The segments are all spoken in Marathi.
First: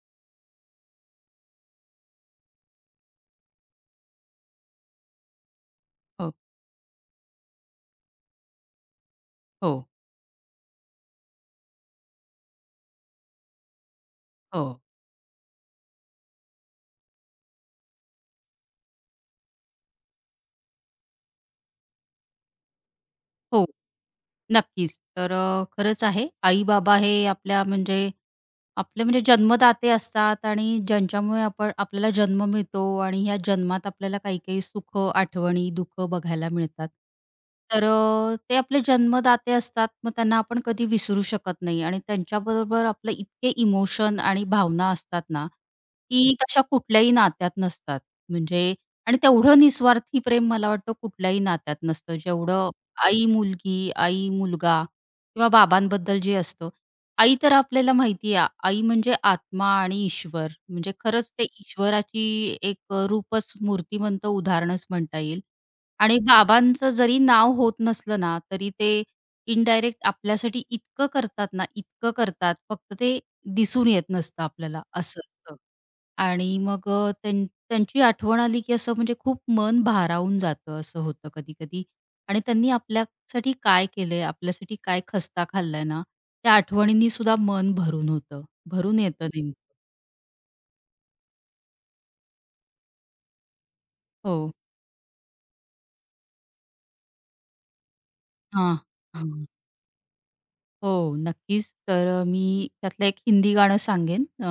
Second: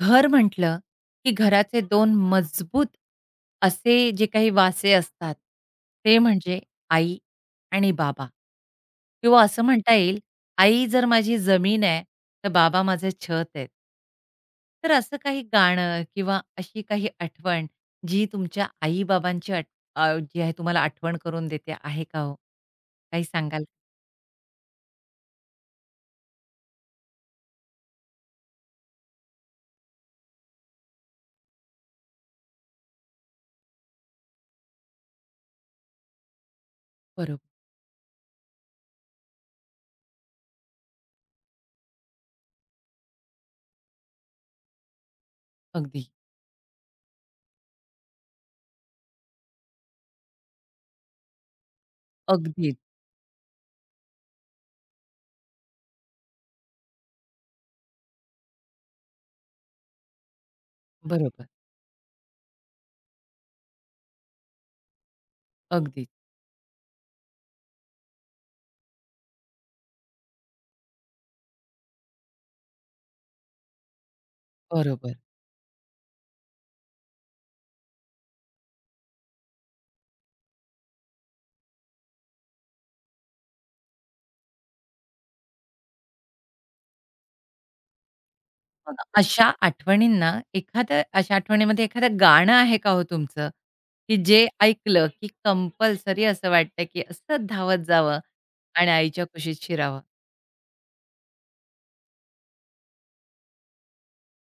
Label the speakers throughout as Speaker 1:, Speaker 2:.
Speaker 1: घर म्हटलं, की घराचे दोन मजबूत असे जे काही वासे असतात, ते
Speaker 2: हो,
Speaker 1: म्हणजे आई आणि बाबा किंवा असं
Speaker 2: हो,
Speaker 1: म्हणता येईल, आई जर माझी जमीन आहे, तर बाबा माझं छत आहेत.
Speaker 2: हो,
Speaker 1: तर असं काही गाणं किंवा अशी काही आठवण जी तुमच्या आई-बाबांची जी आहे तुम्हाला आठवण करून देते आहे का हो? काही सांगाल?
Speaker 2: हो. नक्कीच. तर खरंच आहे. आई-बाबा हे आपल्या म्हणजे आपले म्हणजे जन्मदाते असतात आणि ज्यांच्यामुळे आपण आपल्याला जन्म मिळतो आणि ह्या जन्मात आपल्याला काही काही सुख, आठवणी, दुःख बघायला मिळतात.
Speaker 1: बरोबर.
Speaker 2: तर ते आपले जन्मदाते असतात, मग त्यांना आपण कधी विसरू शकत नाही आणि त्यांच्याबरोबर आपले इतके इमोशन आणि भावना असतात ना,
Speaker 1: अगदी.
Speaker 2: की तशा कुठल्याही नात्यात नसतात. म्हणजे आणि तेवढं निस्वार्थी प्रेम मला वाटतं कुठल्याही नात्यात नसतं, जेवढं
Speaker 1: अगदी.
Speaker 2: आई-मुलगी, आई-मुलगा किंवा बाबांबद्दल जे असतं. आई तर आपल्याला माहिती आहे. आई म्हणजे आत्मा आणि ईश्वर. म्हणजे खरंच ते
Speaker 1: बरोबर.
Speaker 2: ईश्वराची एक रूपच मूर्तिमंत उदाहरणच म्हणता येईल.
Speaker 1: अगदी.
Speaker 2: आणि बाबांचं जरी नाव होत नसलं ना, तरी ते इनडायरेक्ट आपल्यासाठी इतकं करतात ना, इतकं करतात. फक्त ते दिसून येत नसतं आपल्याला
Speaker 1: बरोबर.
Speaker 2: असं असतं. आणि मग त्यांची आठवण आली की असं म्हणजे खूप मन भारावून जातं असं होतं कधी-कधी. आणि त्यांनी आपल्या साठी काय केलंय, आपल्यासाठी काय खस्ता खाल्लाय ना, त्या आठवणींनी सुद्धा मन भरून होतं.
Speaker 1: मग
Speaker 2: भरून येतं
Speaker 1: अशा
Speaker 2: नेमकं.
Speaker 1: आठवणींना एखाद्या अशा आठवणीमध्ये एखादं गाणं आहे का हो तुमचं, की जे
Speaker 2: हो.
Speaker 1: ऐकलं की कंपल्सरी असं वाटतं की असंच धावत जावं
Speaker 2: हां.
Speaker 1: आणि आईच्या
Speaker 2: हां.
Speaker 1: कुशीत शिरावं?
Speaker 2: हो, नक्कीच. तर मी त्यातलं एक हिंदी गाणं सांगेन.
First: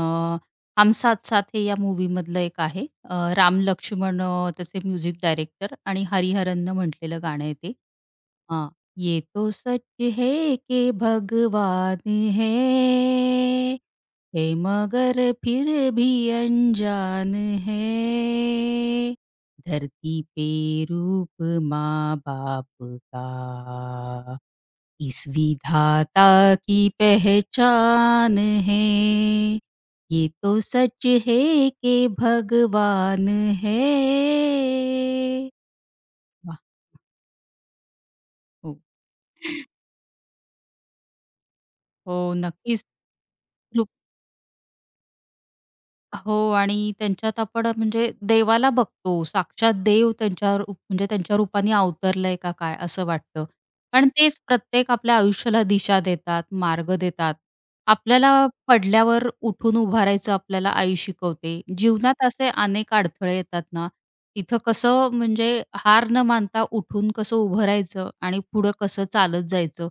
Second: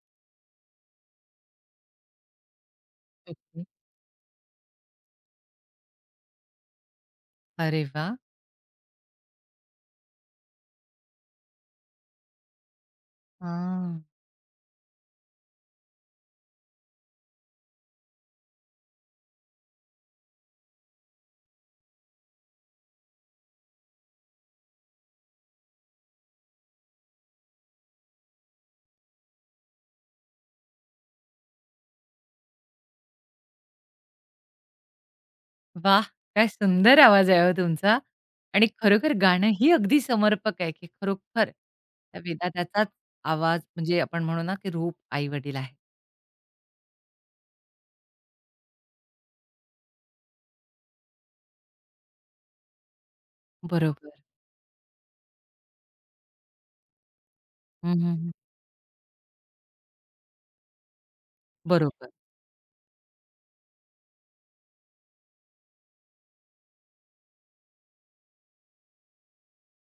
Speaker 2: हम साथ साथ हे या मूव्हीमधलं एक आहे. राम
Speaker 1: ओके.
Speaker 2: लक्ष्मण त्याचे म्युझिक डायरेक्टर आणि हरिहरननं म्हटलेलं गाणं आहे ते.
Speaker 1: अरे वाह!
Speaker 2: हाँ, ये तो सच है कि भगवान है,
Speaker 1: हां.
Speaker 2: है मगर फिर भी अनजान है, धरती पे रूप माँ-बाप का, इस विधाता की पहचान है, ये तो सच है कि भगवान है।
Speaker 1: वाह! काय
Speaker 2: वाह!
Speaker 1: सुंदर आवाज आहे हो तुमचा आणि
Speaker 2: हो.
Speaker 1: खरोखर गाणं ही अगदी समर्पक आहे, की खरोखर
Speaker 2: हो,
Speaker 1: त्या
Speaker 2: नक्कीच.
Speaker 1: विधात्याचाच आवाज म्हणजे आपण म्हणू ना, की रूप आई-वडील आहे.
Speaker 2: हो आणि त्यांच्यात आपण म्हणजे देवाला बघतो. साक्षात देव त्यांच्या रूप म्हणजे त्यांच्या रूपाने अवतरलंय का काय असं वाटतं. कारण
Speaker 1: बरोबर.
Speaker 2: तेच प्रत्येक आपल्या आयुष्याला दिशा देतात, मार्ग देतात.
Speaker 1: हं, हं, हं.
Speaker 2: आपल्याला पडल्यावर उठून उभारायचं आपल्याला आई शिकवते.
Speaker 1: बरोबर.
Speaker 2: जीवनात असे अनेक अडथळे येतात ना, तिथं कसं म्हणजे हार न मानता उठून कसं उभं राहायचं आणि पुढं कसं चालत जायचं,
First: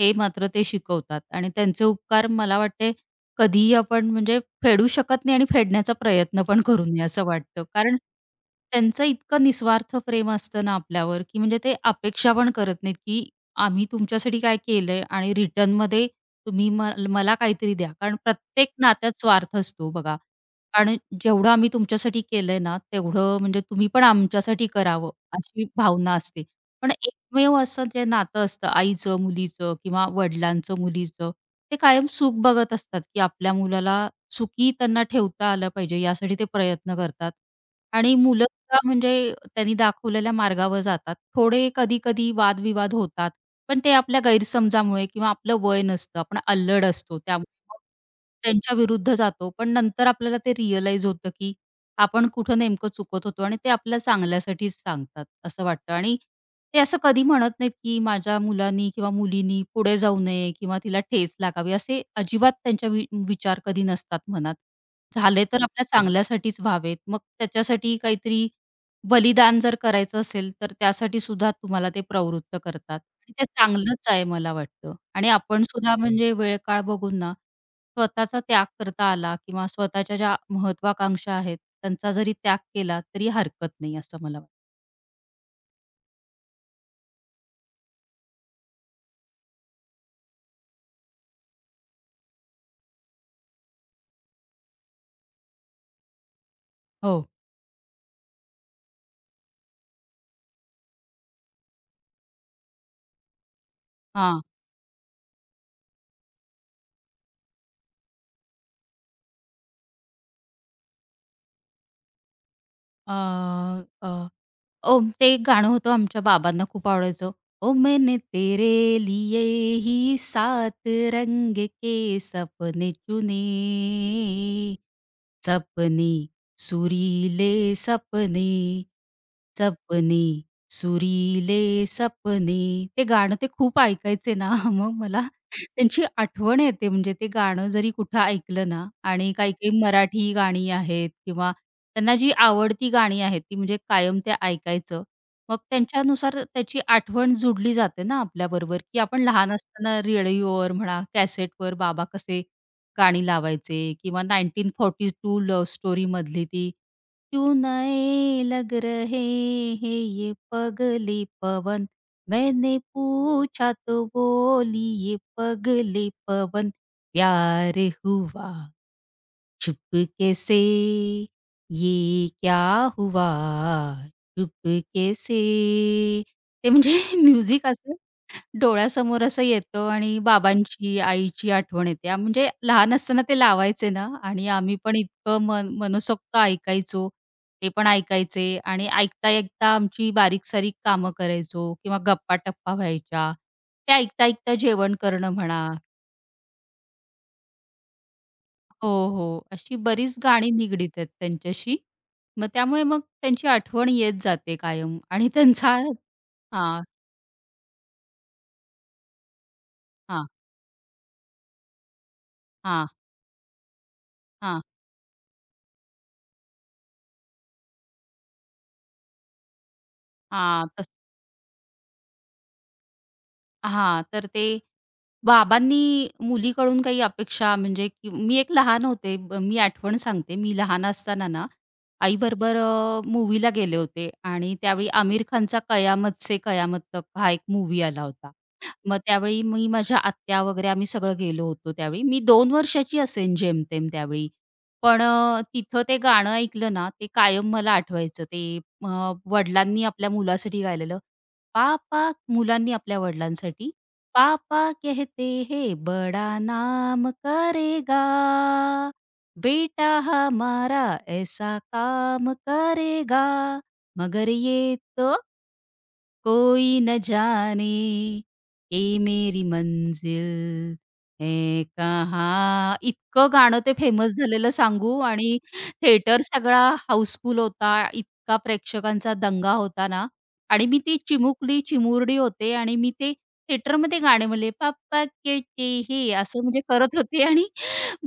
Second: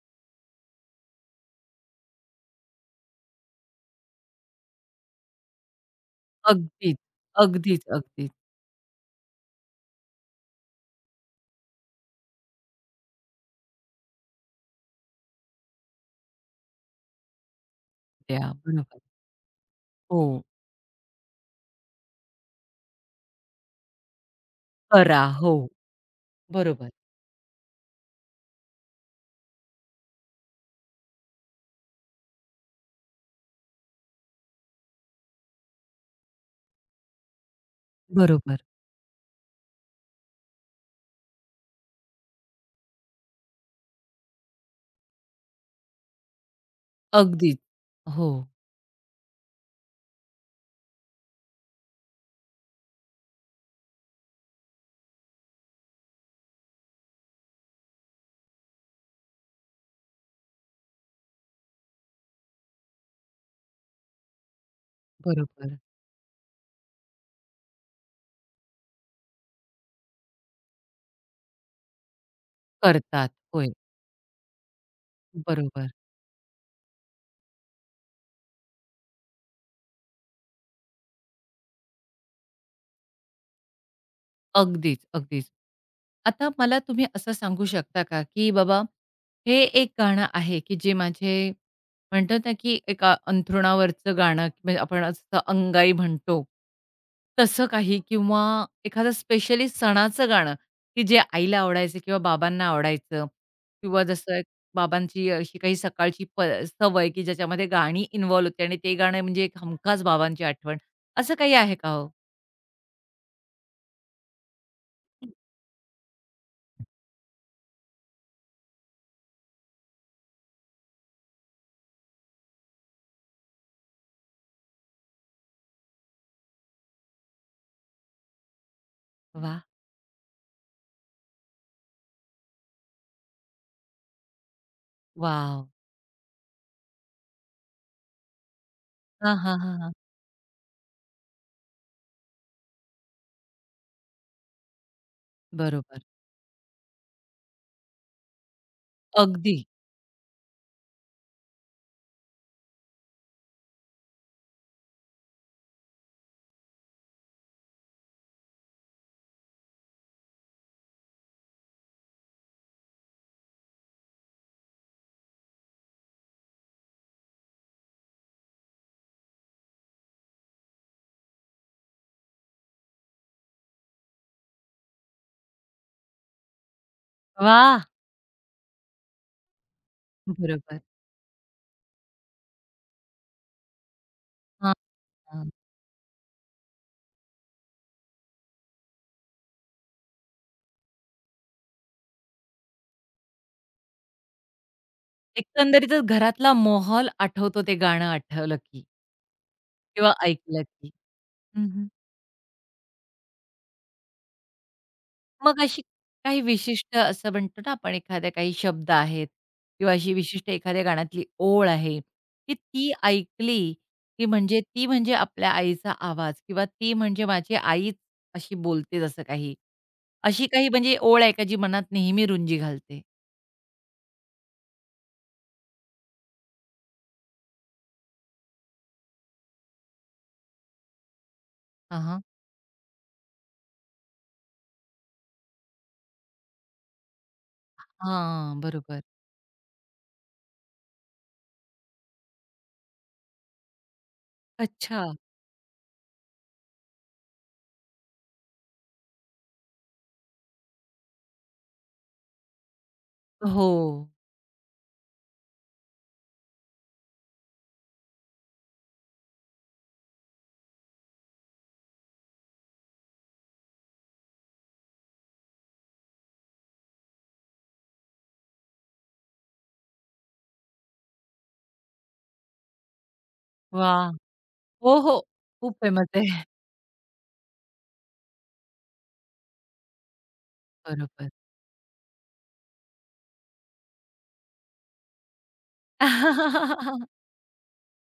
Speaker 2: हे मात्र ते शिकवतात. आणि त्यांचे उपकार मला वाटते कधीही आपण म्हणजे फेडू शकत नाही आणि फेडण्याचा प्रयत्न पण करू
Speaker 1: अगदीच,
Speaker 2: नये असं वाटतं.
Speaker 1: अगदीच,
Speaker 2: कारण
Speaker 1: अगदीच.
Speaker 2: त्यांचं इतकं निस्वार्थ प्रेम असतं ना आपल्यावर, की म्हणजे ते अपेक्षा पण करत नाहीत, की आम्ही तुमच्यासाठी काय केलंय आणि रिटर्नमध्ये तुम्ही मला काहीतरी द्या. कारण
Speaker 1: त्या
Speaker 2: प्रत्येक
Speaker 1: बरोबर.
Speaker 2: नात्यात स्वार्थ असतो बघा.
Speaker 1: हो.
Speaker 2: कारण जेवढं आम्ही तुमच्यासाठी केलंय ना, तेवढं म्हणजे तुम्ही पण आमच्यासाठी करावं
Speaker 1: करा. हो,
Speaker 2: अशी भावना असते.
Speaker 1: बरोबर,
Speaker 2: पण एकमेव असं जे नातं असतं आईचं, मुलीचं किंवा वडिलांचं, मुलीचं, ते कायम सुख बघत असतात, की आपल्या मुलाला सुखी त्यांना ठेवता आलं पाहिजे यासाठी ते प्रयत्न करतात. आणि मुलं
Speaker 1: बरोबर.
Speaker 2: सुद्धा म्हणजे त्यांनी दाखवलेल्या मार्गावर जातात. थोडे कधी-कधी वादविवाद होतात. पण ते आपल्या गैरसमजामुळे किंवा आपलं वय नसतं. आपण अल्लड असतो. त्यामुळे
Speaker 1: अगदीच.
Speaker 2: मग
Speaker 1: हो,
Speaker 2: त्यांच्या विरुद्ध जातो. पण नंतर आपल्याला ते रिअलाईज होतं, की आपण कुठं नेमकं चुकत होतो आणि ते आपल्या चांगल्यासाठीच सांगतात असं वाटतं आणि ते असं कधी म्हणत नाहीत, की माझ्या मुलांनी किंवा मुलीनी पुढे जाऊ नये किंवा तिला ठेच लागावी असे अजिबात त्यांच्या विचार कधी नसतात मनात. झाले तर
Speaker 1: बरोबर.
Speaker 2: आपल्या चांगल्यासाठीच व्हावेत. मग त्याच्यासाठी काहीतरी बलिदान जर करायचं असेल, तर त्यासाठी सुद्धा तुम्हाला ते प्रवृत्त करतात
Speaker 1: करतात.
Speaker 2: आणि ते
Speaker 1: होय,
Speaker 2: चांगलंच आहे मला वाटतं आणि आपण
Speaker 1: बरोबर.
Speaker 2: सुद्धा म्हणजे वेळ काळ बघून ना स्वतःचा त्याग करता आला किंवा स्वतःच्या ज्या महत्वाकांक्षा आहेत, त्यांचा जरी त्याग केला तरी हरकत नाही असं मला वाटतं.
Speaker 1: अगदीच, अगदीच. आता मला तुम्ही असं सांगू शकता का, की बाबा हे एक गाणं आहे, की जे माझे म्हणतात ना, की एका अंथरुणावरचं गाणं म्हणजे आपण असं अंगाई म्हणतो,
Speaker 2: हो.
Speaker 1: तसं काही किंवा एखादं स्पेशली सणाचं गाणं, की जे आईला आवडायचं किंवा बाबांना आवडायचं किंवा जसं
Speaker 2: हां.
Speaker 1: एक बाबांची अशी काही सकाळची सवय, की ज्याच्यामध्ये गाणी इन्व्हॉल्व होती आणि ते गाणं म्हणजे एक हमखास बाबांची आठवण, असं काही आहे का हो?
Speaker 2: अ, अ, ओम ते एक गाणं होतं आमच्या बाबांना खूप आवडायचं. ओ मैंने तेरे लिए ही सात रंग के सपने चुने, सपने सुरीले सपने,
Speaker 1: वाह!
Speaker 2: सपने सुरीले सपने. ते गाणं ते खूप ऐकायचे ना, मग मला
Speaker 1: वॉव!
Speaker 2: त्यांची आठवण येते म्हणजे ते गाणं जरी कुठं ऐकलं ना आणि
Speaker 1: हां, हां, हां,
Speaker 2: काही-काही
Speaker 1: हां.
Speaker 2: मराठी गाणी आहेत किंवा त्यांना जी आवडती गाणी आहेत, ती म्हणजे कायम ते ऐकायचं. मग
Speaker 1: बरोबर.
Speaker 2: त्यांच्यानुसार त्याची आठवण जुडली जाते ना आपल्याबरोबर, की आपण लहान
Speaker 1: अगदी.
Speaker 2: असताना रेडिओवर म्हणा, कॅसेटवर बाबा कसे गाणी लावायचे किंवा 1942 लव्ह स्टोरीमधली ती "क्यू नये लग रहे है ये पगली मैंने पूछा तो बोली ये पगले पवन प्यार हुआ चुप कैसे ये क्या हुआ चुप कैसे ते म्हणजे म्युझिक
Speaker 1: वाह!
Speaker 2: असं डोळ्यासमोर असं येतं आणि
Speaker 1: बरोबर.
Speaker 2: बाबांची, आईची आठवण येते. म्हणजे लहान असताना ते लावायचे ना आणि
Speaker 1: हां,
Speaker 2: आम्ही पण इतकं
Speaker 1: हां.
Speaker 2: मन मनसोक्त ऐकायचो. ते पण ऐकायचे आणि ऐकता-ऐकता आमची बारीक-सारीक कामं करायचो किंवा गप्पा-टप्पा व्हायच्या. ते ऐकता-ऐकता जेवण करणं म्हणा
Speaker 1: एकंदरीतच घरातला माहोल आठवतो ते गाणं आठवलं की
Speaker 2: हो, हो. अशी
Speaker 1: किंवा
Speaker 2: बरीच गाणी
Speaker 1: ऐकलं
Speaker 2: निगडीत
Speaker 1: की.
Speaker 2: आहेत
Speaker 1: हं,
Speaker 2: त्यांच्याशी.
Speaker 1: हं.
Speaker 2: मग त्यामुळे मग त्यांची आठवण येत जाते कायम आणि
Speaker 1: मग
Speaker 2: त्यांचा
Speaker 1: अशी काही
Speaker 2: हां,
Speaker 1: विशिष्ट असं म्हणतो ना आपण एखाद्या काही शब्द आहेत किंवा अशी
Speaker 2: हां,
Speaker 1: विशिष्ट एखाद्या गाण्यातली ओळ आहे, की
Speaker 2: हां,
Speaker 1: ती ऐकली, की म्हणजे
Speaker 2: हां,
Speaker 1: ती म्हणजे आपल्या आईचा आवाज किंवा ती म्हणजे माझी आईच अशी बोलते जसं काही. अशी
Speaker 2: हां.
Speaker 1: काही म्हणजे ओळ आहे का जी मनात नेहमी रुंजी घालते?
Speaker 2: हां, तर ते बाबांनी मुलीकडून काही अपेक्षा म्हणजे की मी एक लहान होते. मी आठवण सांगते. मी लहान असताना ना,
Speaker 1: हां, हां.
Speaker 2: आईबरोबर मूव्हीला गेले होते आणि त्यावेळी आमिर खानचा कयामत से कयामत तक हा एक मूव्ही आला होता.
Speaker 1: हां,
Speaker 2: मग
Speaker 1: बरोबर.
Speaker 2: त्यावेळी मी, माझ्या आत्या वगैरे आम्ही सगळं गेलो होतो त्यावेळी. मी 2 वर्षाची असेन जेमतेम त्यावेळी. पण
Speaker 1: अच्छा.
Speaker 2: तिथं ते गाणं ऐकलं ना, ते कायम मला आठवायचं. ते वडिलांनी आपल्या मुलासाठी गायलेलं, "पापा" मुलांनी आपल्या
Speaker 1: हो.
Speaker 2: वडिलांसाठी, "पापा कहते हैं बडा नाम करेगा." बेटा हमारा ऐसा काम करेगा मगर ये तो कोई न जाने ये मेरी मंजिल है कहाँ. इतकं गाणं ते
Speaker 1: वाह!
Speaker 2: फेमस झालेलं सांगू
Speaker 1: हो, हो.
Speaker 2: आणि
Speaker 1: खूप फेमस
Speaker 2: थिएटर
Speaker 1: आहे.
Speaker 2: सगळा हाऊसफुल होता. इतका प्रेक्षकांचा दंगा होता ना आणि मी ती
Speaker 1: बरोबर.
Speaker 2: चिमुकली, चिमुरडी होते आणि मी ते थिएटरमध्ये गाणे म्हणले, "पापा कहते है" असं म्हणजे करत होते आणि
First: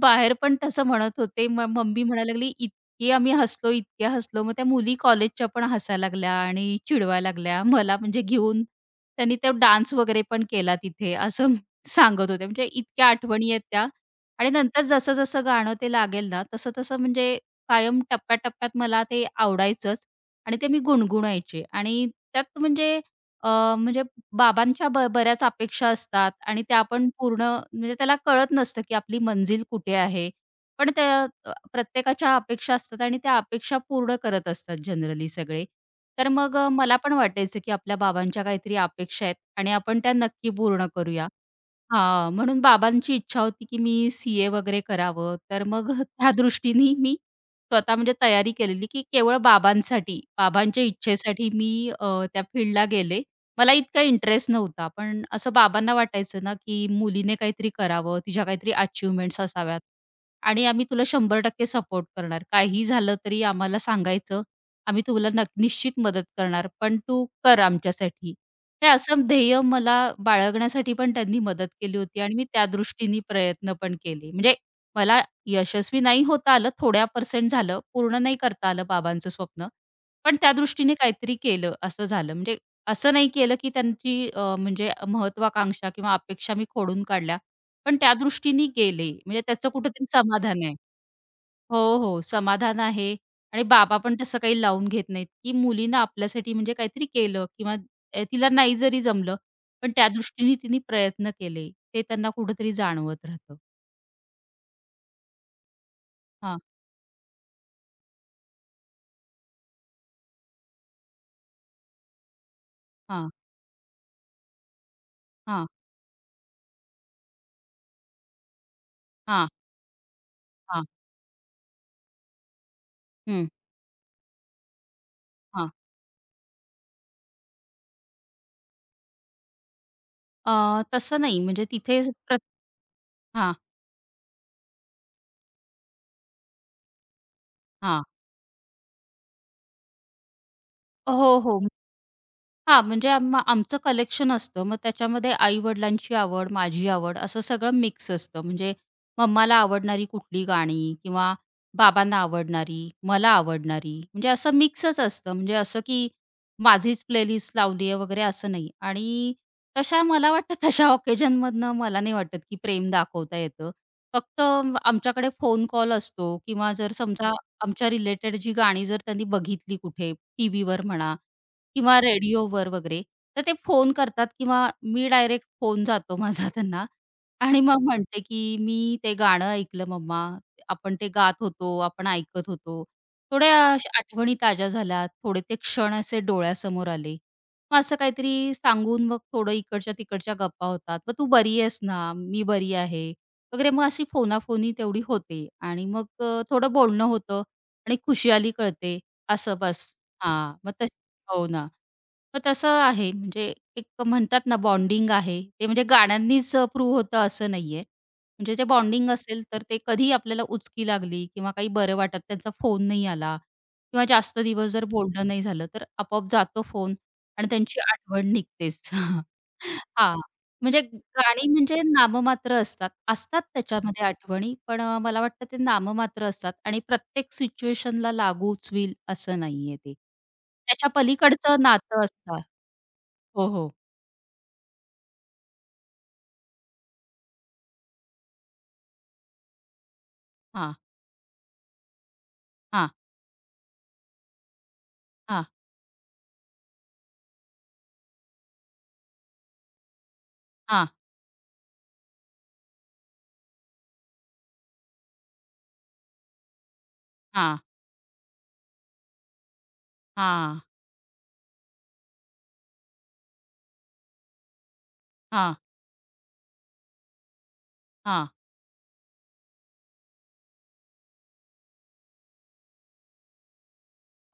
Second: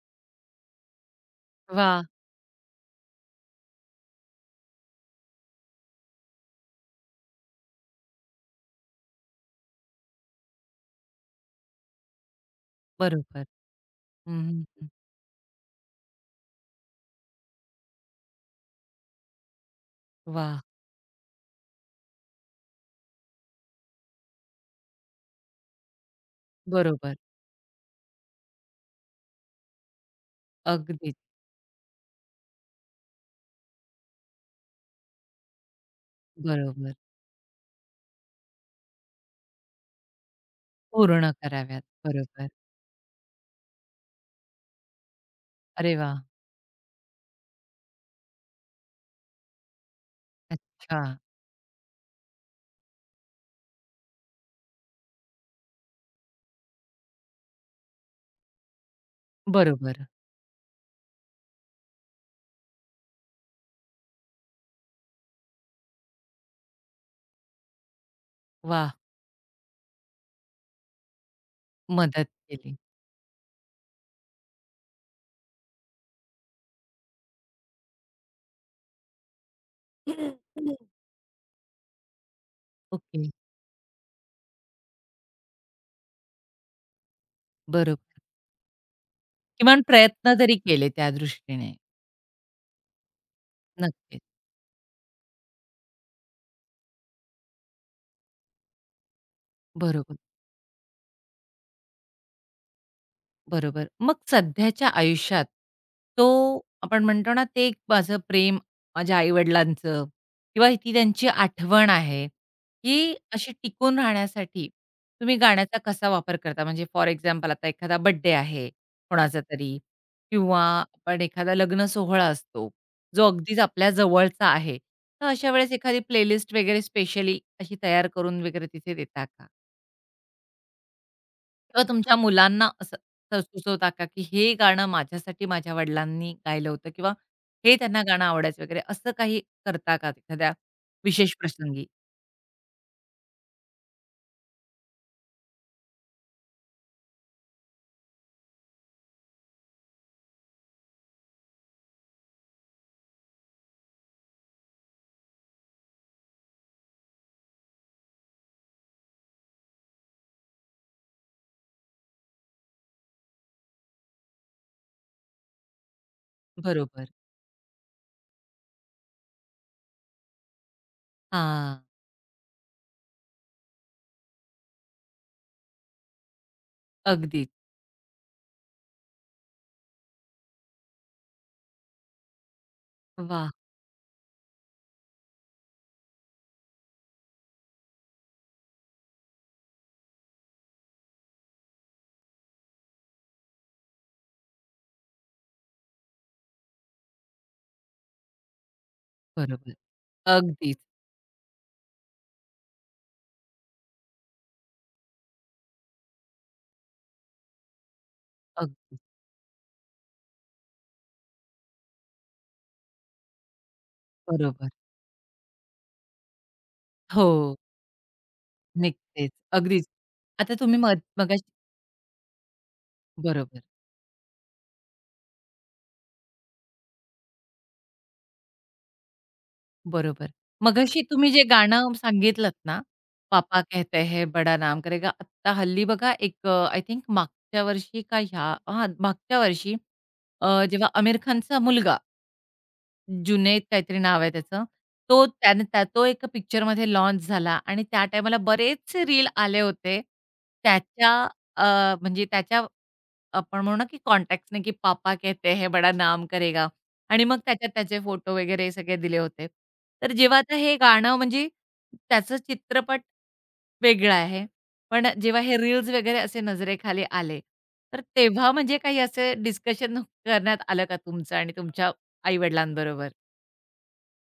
Speaker 2: बाहेर पण तसं म्हणत होते. मग
Speaker 1: वाह!
Speaker 2: मम्मी म्हणायला लागली की आम्ही हसलो, इतक्या हसलो. मग त्या मुली कॉलेजच्या पण हसायला लागल्या आणि चिडवायला लागल्या. मला म्हणजे घेऊन त्यांनी त्या डान्स वगैरे पण केला तिथे असं सांगत होते. म्हणजे इतक्या
Speaker 1: बरोबर.
Speaker 2: आठवणी आहेत त्या
Speaker 1: हं,
Speaker 2: आणि
Speaker 1: हं,
Speaker 2: नंतर
Speaker 1: हं.
Speaker 2: जसं-जसं गाणं ते लागेल ना, तसं-तसं म्हणजे कायम टप्प्या मला ते आवडायचंच आणि
Speaker 1: वाह!
Speaker 2: ते मी गुणगुणायचे आणि त्यात म्हणजे अ, म्हणजे बाबांच्या बऱ्याच अपेक्षा असतात आणि त्या पण
Speaker 1: बरोबर.
Speaker 2: पूर्ण म्हणजे त्याला कळत नसतं, की आपली मंजिल कुठे आहे? पण
Speaker 1: अगदीच.
Speaker 2: त्या प्रत्येकाच्या अपेक्षा असतात आणि त्या अपेक्षा पूर्ण करत असतात जनरली सगळे. तर मग
Speaker 1: बरोबर.
Speaker 2: मला पण वाटायचं की आपल्या बाबांच्या काहीतरी अपेक्षा आहेत आणि आपण त्या नक्की पूर्ण करूया.
Speaker 1: पूर्ण कराव्यात.
Speaker 2: हां,
Speaker 1: बरोबर.
Speaker 2: म्हणून बाबांची इच्छा होती, की मी सी-ए वगैरे करावं. तर मग
Speaker 1: अरे वा,
Speaker 2: त्या दृष्टीने मी स्वतः म्हणजे तयारी केलेली, की केवळ बाबांसाठी, बाबांच्या
Speaker 1: अच्छा.
Speaker 2: इच्छेसाठी मी अ, त्या फील्डला गेले. मला इतका इंटरेस्ट नव्हता, पण असं बाबांना वाटायचं ना, की मुलीने काहीतरी करावं, तिच्या काहीतरी अचिव्हमेंट्स असाव्यात
Speaker 1: बरोबर.
Speaker 2: आणि आम्ही तुला 100% सपोर्ट करणार. काहीही झालं तरी आम्हाला सांगायचं आम्ही तुला निश्चित मदत करणार, पण तू कर आमच्यासाठी." हे
Speaker 1: वाह!
Speaker 2: असं ध्येय मला बाळगण्यासाठी पण त्यांनी मदत केली होती
Speaker 1: मदत
Speaker 2: आणि मी त्या
Speaker 1: केली.
Speaker 2: दृष्टीने प्रयत्न पण केले. म्हणजे मला यशस्वी नाही होता आलं, थोड्या पर्सेंट झालं, पूर्ण नाही करता आलं बाबांचं स्वप्न, पण त्या दृष्टीने काहीतरी केलं असं झालं. म्हणजे असं नाही
Speaker 1: ओके.
Speaker 2: केलं की त्यांची म्हणजे महत्वाकांक्षा किंवा अपेक्षा मी खोडून काढल्या, पण त्या
Speaker 1: बरोबर.
Speaker 2: दृष्टीने गेले. म्हणजे त्याचं
Speaker 1: किमान
Speaker 2: कुठेतरी
Speaker 1: प्रयत्न तरी
Speaker 2: समाधान आहे.
Speaker 1: केले त्या दृष्टीने.
Speaker 2: हो, हो. समाधान आहे आणि बाबा पण
Speaker 1: नक्कीच.
Speaker 2: तसं काही लावून घेत नाहीत, की मुलीनं आपल्यासाठी म्हणजे काहीतरी केलं किंवा तिला नाही जरी जमलं, पण त्या
Speaker 1: बरोबर.
Speaker 2: दृष्टीने तिने प्रयत्न केले. ते त्यांना कुठेतरी जाणवत राहतं.
Speaker 1: बरोबर. मग सध्याच्या आयुष्यात तो
Speaker 2: हां,
Speaker 1: आपण म्हणतो ना, ते एक माझं प्रेम माझ्या आई-वडिलांचं किंवा ती त्यांची आठवण आहे, ही
Speaker 2: हां,
Speaker 1: अशी टिकून राहण्यासाठी तुम्ही
Speaker 2: हां,
Speaker 1: गाण्याचा कसा वापर करता? म्हणजे फॉर एक्झाम्पल आता एखादा बर्थडे आहे कोणाचा
Speaker 2: हां,
Speaker 1: तरी किंवा
Speaker 2: हां,
Speaker 1: आपण एखादा लग्न सोहळा असतो, जो
Speaker 2: हं.
Speaker 1: अगदीच आपल्या जवळचा आहे. तर अशा
Speaker 2: हां.
Speaker 1: वेळेस एखादी प्लेलिस्ट वगैरे स्पेशली अशी तयार करून वगैरे तिथे देता का?
Speaker 2: तसं नाही म्हणजे
Speaker 1: तेव्हा
Speaker 2: तिथे
Speaker 1: तुमच्या
Speaker 2: प्र
Speaker 1: मुलांना असं असं
Speaker 2: हां,
Speaker 1: सुचवता का, की हे गाणं माझ्यासाठी माझ्या वडिलांनी गायलं होतं किंवा हे त्यांना
Speaker 2: हां.
Speaker 1: गाणं आवडायचं वगैरे असं काही करता का एखाद्या विशेष
Speaker 2: हो, हो.
Speaker 1: प्रसंगी?
Speaker 2: हां, म्हणजे आमचं कलेक्शन असतं. मग त्याच्यामध्ये आई-वडिलांची आवड, माझी आवड असं सगळं मिक्स असतं. म्हणजे मम्माला आवडणारी कुठली गाणी किंवा बाबांना आवडणारी, मला आवडणारी म्हणजे असं मिक्सच असतं. म्हणजे असं की माझीच प्लेलिस्ट लावली आहे वगैरे असं नाही. आणि तशा मला वाटतं तशा ऑकेजनमधनं मला नाही वाटत की प्रेम दाखवता येतं. फक्त आमच्याकडे फोन कॉल असतो किंवा जर
Speaker 1: बरोबर.
Speaker 2: समजा आमच्या रिलेटेड जी गाणी जर त्यांनी बघितली कुठे टीव्हीवर म्हणा
Speaker 1: हां.
Speaker 2: किंवा रेडिओवर वगैरे, तर ते फोन करतात किंवा मी डायरेक्ट फोन जातो माझा त्यांना
Speaker 1: अगदीच.
Speaker 2: आणि मग म्हणते, की "मी ते गाणं ऐकलं मम्मा, आपण ते गात होतो, आपण ऐकत होतो.
Speaker 1: वा,
Speaker 2: थोड्या अशा आठवणी ताज्या झाल्या, थोडे ते क्षण असे डोळ्यासमोर आले." मग असं काहीतरी सांगून मग थोडं इकडच्या-तिकडच्या गप्पा होतात. "मग तू बरी आहेस ना? मी बरी आहे." वगैरे मग अशी फोनाफोनी तेवढी होते आणि मग थोडं बोलणं होतं आणि खुशी आली कळते. असं
Speaker 1: बरोबर.
Speaker 2: बस. हां,
Speaker 1: अगदीच,
Speaker 2: मग हो ना. मग तसं आहे म्हणजे एक म्हणतात ना बॉन्डिंग आहे. ते म्हणजे गाण्यांनीच प्रूव्ह होतं असं नाहीये. म्हणजे जे
Speaker 1: अगदीच.
Speaker 2: बॉन्डिंग असेल तर ते कधी आपल्याला उचकी लागली किंवा काही बरं वाटत त्यांचा फोन नाही आला किंवा जास्त
Speaker 1: बरोबर.
Speaker 2: दिवस जर बोलणं नाही झालं तर आपोआप जातो फोन
Speaker 1: हो.
Speaker 2: आणि त्यांची आठवण निघतेच.
Speaker 1: निघतेच. अगदीच.
Speaker 2: हां.
Speaker 1: आता तुम्ही
Speaker 2: म्हणजे
Speaker 1: मग मगाशी
Speaker 2: गाणी म्हणजे नाममात्र असतात. असतात
Speaker 1: बरोबर.
Speaker 2: त्याच्यामध्ये आठवणी, पण मला वाटतं ते नाममात्र असतात आणि प्रत्येक सिच्युएशनला लागूच होईल असं नाहीये ते.
Speaker 1: बरोबर.
Speaker 2: त्याच्या
Speaker 1: मगाशी तुम्ही जे
Speaker 2: पलीकडचं
Speaker 1: गाणं
Speaker 2: नातं असतं.
Speaker 1: सांगितलत ना,
Speaker 2: हो,
Speaker 1: "पापा
Speaker 2: हो.
Speaker 1: कहते है बडा नाम करेगा." आत्ता हल्ली बघा आय थिंक मागच्या वर्षी का ह्या हां, मागच्या वर्षी
Speaker 2: हां,
Speaker 1: जेव्हा आमिर खानचा मुलगा,
Speaker 2: हां,
Speaker 1: जुनैद काहीतरी नाव आहे त्याचं, तो
Speaker 2: हां,
Speaker 1: त्याने त्या तो एका पिक्चरमध्ये लॉन्च झाला आणि त्या टाईमाला बरेचसे रील आले होते.
Speaker 2: हां,
Speaker 1: त्याच्या म्हणजे त्याच्या आपण म्हणू ना, की कॉन्टॅक्ट्सने, की "पापा कहते है बडा नाम करेगा" आणि मग
Speaker 2: हां,
Speaker 1: त्याच्यात त्याचे फोटो वगैरे सगळे दिले होते. तर जेव्हा आता
Speaker 2: हां,
Speaker 1: हे गाणं म्हणजे त्याचं चित्रपट वेगळा आहे. पण जेव्हा
Speaker 2: हां,
Speaker 1: हे रील्स वगैरे असे नजरेखाली आले, तर
Speaker 2: हां.
Speaker 1: तेव्हा म्हणजे काही असे डिस्कशन करण्यात आलं का तुमचं आणि तुमच्या आई-वडिलांबरोबर?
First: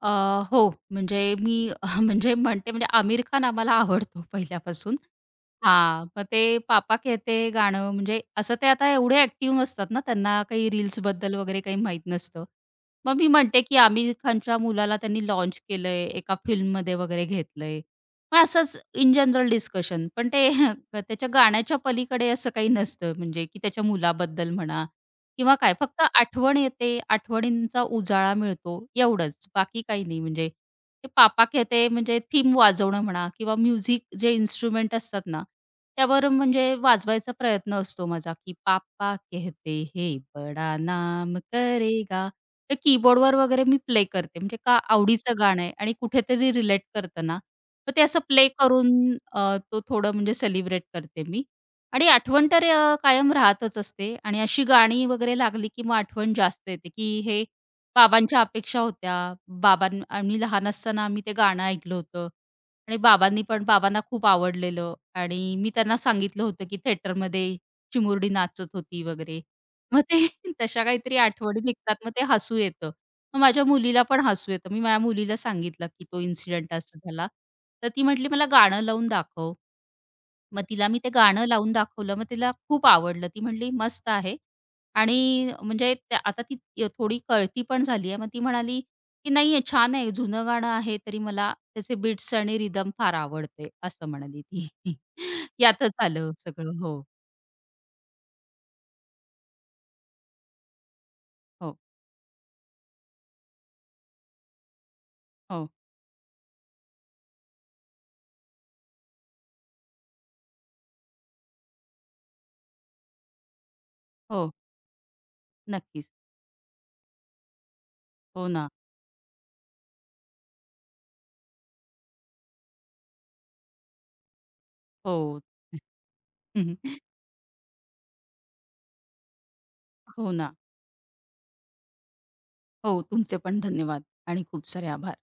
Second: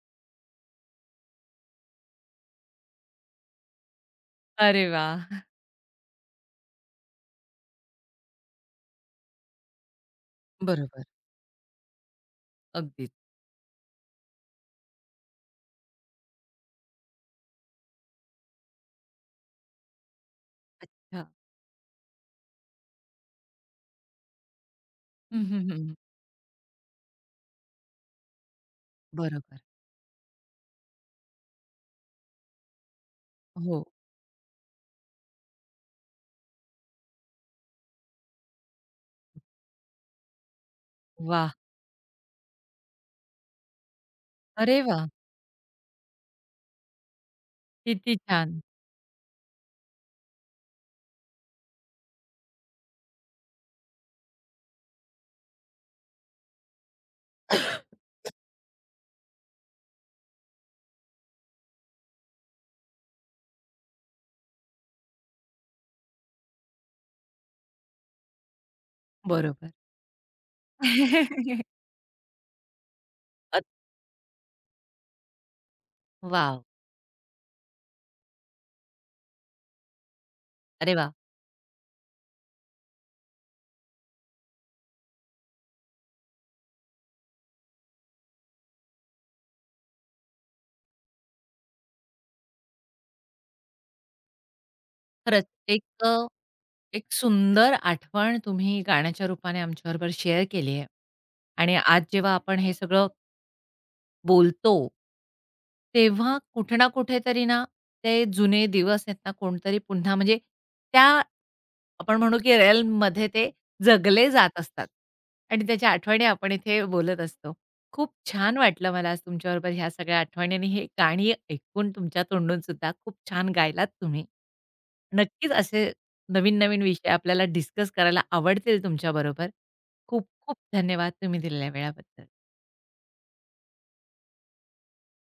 Speaker 2: अ, हो, म्हणजे मी म्हणजे म्हणते म्हणजे आमिर खान आम्हाला आवडतो
Speaker 1: अरे
Speaker 2: पहिल्यापासून.
Speaker 1: वाह!
Speaker 2: हां, मग ते पापा कहते गाणं म्हणजे असं ते आता एवढे ॲक्टिव्ह नसतात ना, त्यांना काही
Speaker 1: बरोबर.
Speaker 2: रील्सबद्दल वगैरे काही माहीत नसतं.
Speaker 1: अगदीच.
Speaker 2: मग मी म्हणते, की आमिर खानच्या मुलाला त्यांनी लाँच केलंय, एका फिल्ममध्ये वगैरे घेतलंय. मग असंच इन जनरल डिस्कशन. पण ते
Speaker 1: अच्छा.
Speaker 2: त्याच्या गाण्याच्या पलीकडे असं काही नसतं म्हणजे, की त्याच्या मुलाबद्दल म्हणा
Speaker 1: हं,
Speaker 2: किंवा
Speaker 1: हं,
Speaker 2: काय.
Speaker 1: हं, हं.
Speaker 2: फक्त आठवण येते, आठवणींचा उजाळा मिळतो एवढंच,
Speaker 1: बरोबर.
Speaker 2: बाकी काही नाही म्हणजे ते पापा खेते म्हणजे थीम वाजवणं म्हणा किंवा
Speaker 1: हो.
Speaker 2: म्युझिक जे इन्स्ट्रुमेंट असतात ना, त्यावर म्हणजे वाजवायचा प्रयत्न असतो माझा, की पापा कहते है बडा नाम
Speaker 1: वाह!
Speaker 2: करेगा. ते कीबोर्डवर वगैरे मी प्ले करते. म्हणजे का
Speaker 1: अरे वाह!
Speaker 2: आवडीचं गाणं आहे आणि कुठेतरी रिलेट करतं ना, मग ते
Speaker 1: किती
Speaker 2: असं प्ले
Speaker 1: छान.
Speaker 2: करून तो थोडं म्हणजे सेलिब्रेट करते मी. आणि आठवण तर कायम राहतच असते आणि अशी गाणी वगैरे लागली, की मग आठवण जास्त येते, की हे बाबांच्या अपेक्षा होत्या. बाबां आम्ही लहान असताना आम्ही ते गाणं ऐकलं होतं आणि बाबांनी पण बाबांना खूप आवडलेलं आणि मी त्यांना सांगितलं होतं, की थिएटरमध्ये चिमुरडी नाचत होती वगैरे.
Speaker 1: बरोबर.
Speaker 2: मग ते तशा काहीतरी आठवणी निघतात. मग ते हसू येतं. मग
Speaker 1: अ
Speaker 2: माझ्या मुलीला पण हसू येतं. मी माझ्या मुलीला सांगितलं, की तो
Speaker 1: वॉव!
Speaker 2: इन्सिडेंट असा झाला. तर ती म्हटली, "मला गाणं लावून दाखव." मग तिला
Speaker 1: अरे
Speaker 2: मी ते
Speaker 1: वा,
Speaker 2: गाणं लावून दाखवलं. मग तिला खूप आवडलं. ती म्हणली, "मस्त आहे." आणि म्हणजे त्या आता ती थोडी कळती पण झाली आहे. मग ती म्हणाली, की "नाही आहे, छान आहे. जुनं गाणं आहे, तरी मला त्याचे बीट्स आणि रिदम फार आवडते." असं म्हणाली ती.
Speaker 1: खरंच एक
Speaker 2: यातच
Speaker 1: अ,
Speaker 2: आलं हो सगळं. हो,
Speaker 1: एक सुंदर आठवण तुम्ही गाण्याच्या रूपाने आमच्याबरोबर शेअर केली आहे आणि
Speaker 2: हो,
Speaker 1: आज जेव्हा आपण हे सगळं बोलतो,
Speaker 2: हो,
Speaker 1: तेव्हा कुठे ना कुठेतरी ना, ते जुने दिवस आहेत ना, कोणतरी पुन्हा म्हणजे त्या आपण म्हणू की रिअलमध्ये ते जगले जात
Speaker 2: हो.
Speaker 1: असतात आणि त्याच्या
Speaker 2: नक्कीच.
Speaker 1: आठवणी आपण इथे बोलत असतो. खूप
Speaker 2: हो
Speaker 1: छान
Speaker 2: ना.
Speaker 1: वाटलं मला आज तुमच्याबरोबर ह्या सगळ्या आठवणी आणि हे गाणी ऐकून तुमच्या तोंडून सुद्धा खूप छान गायलात तुम्ही.
Speaker 2: हो.
Speaker 1: नक्कीच असे नवीन-नवीन विषय आपल्याला डिस्कस करायला आवडतील तुमच्याबरोबर. खूप
Speaker 2: हो ना.
Speaker 1: खूप धन्यवाद तुम्ही दिलेल्या वेळाबद्दल.
Speaker 2: हो, तुमचे पण धन्यवाद आणि खूप सारे आभार.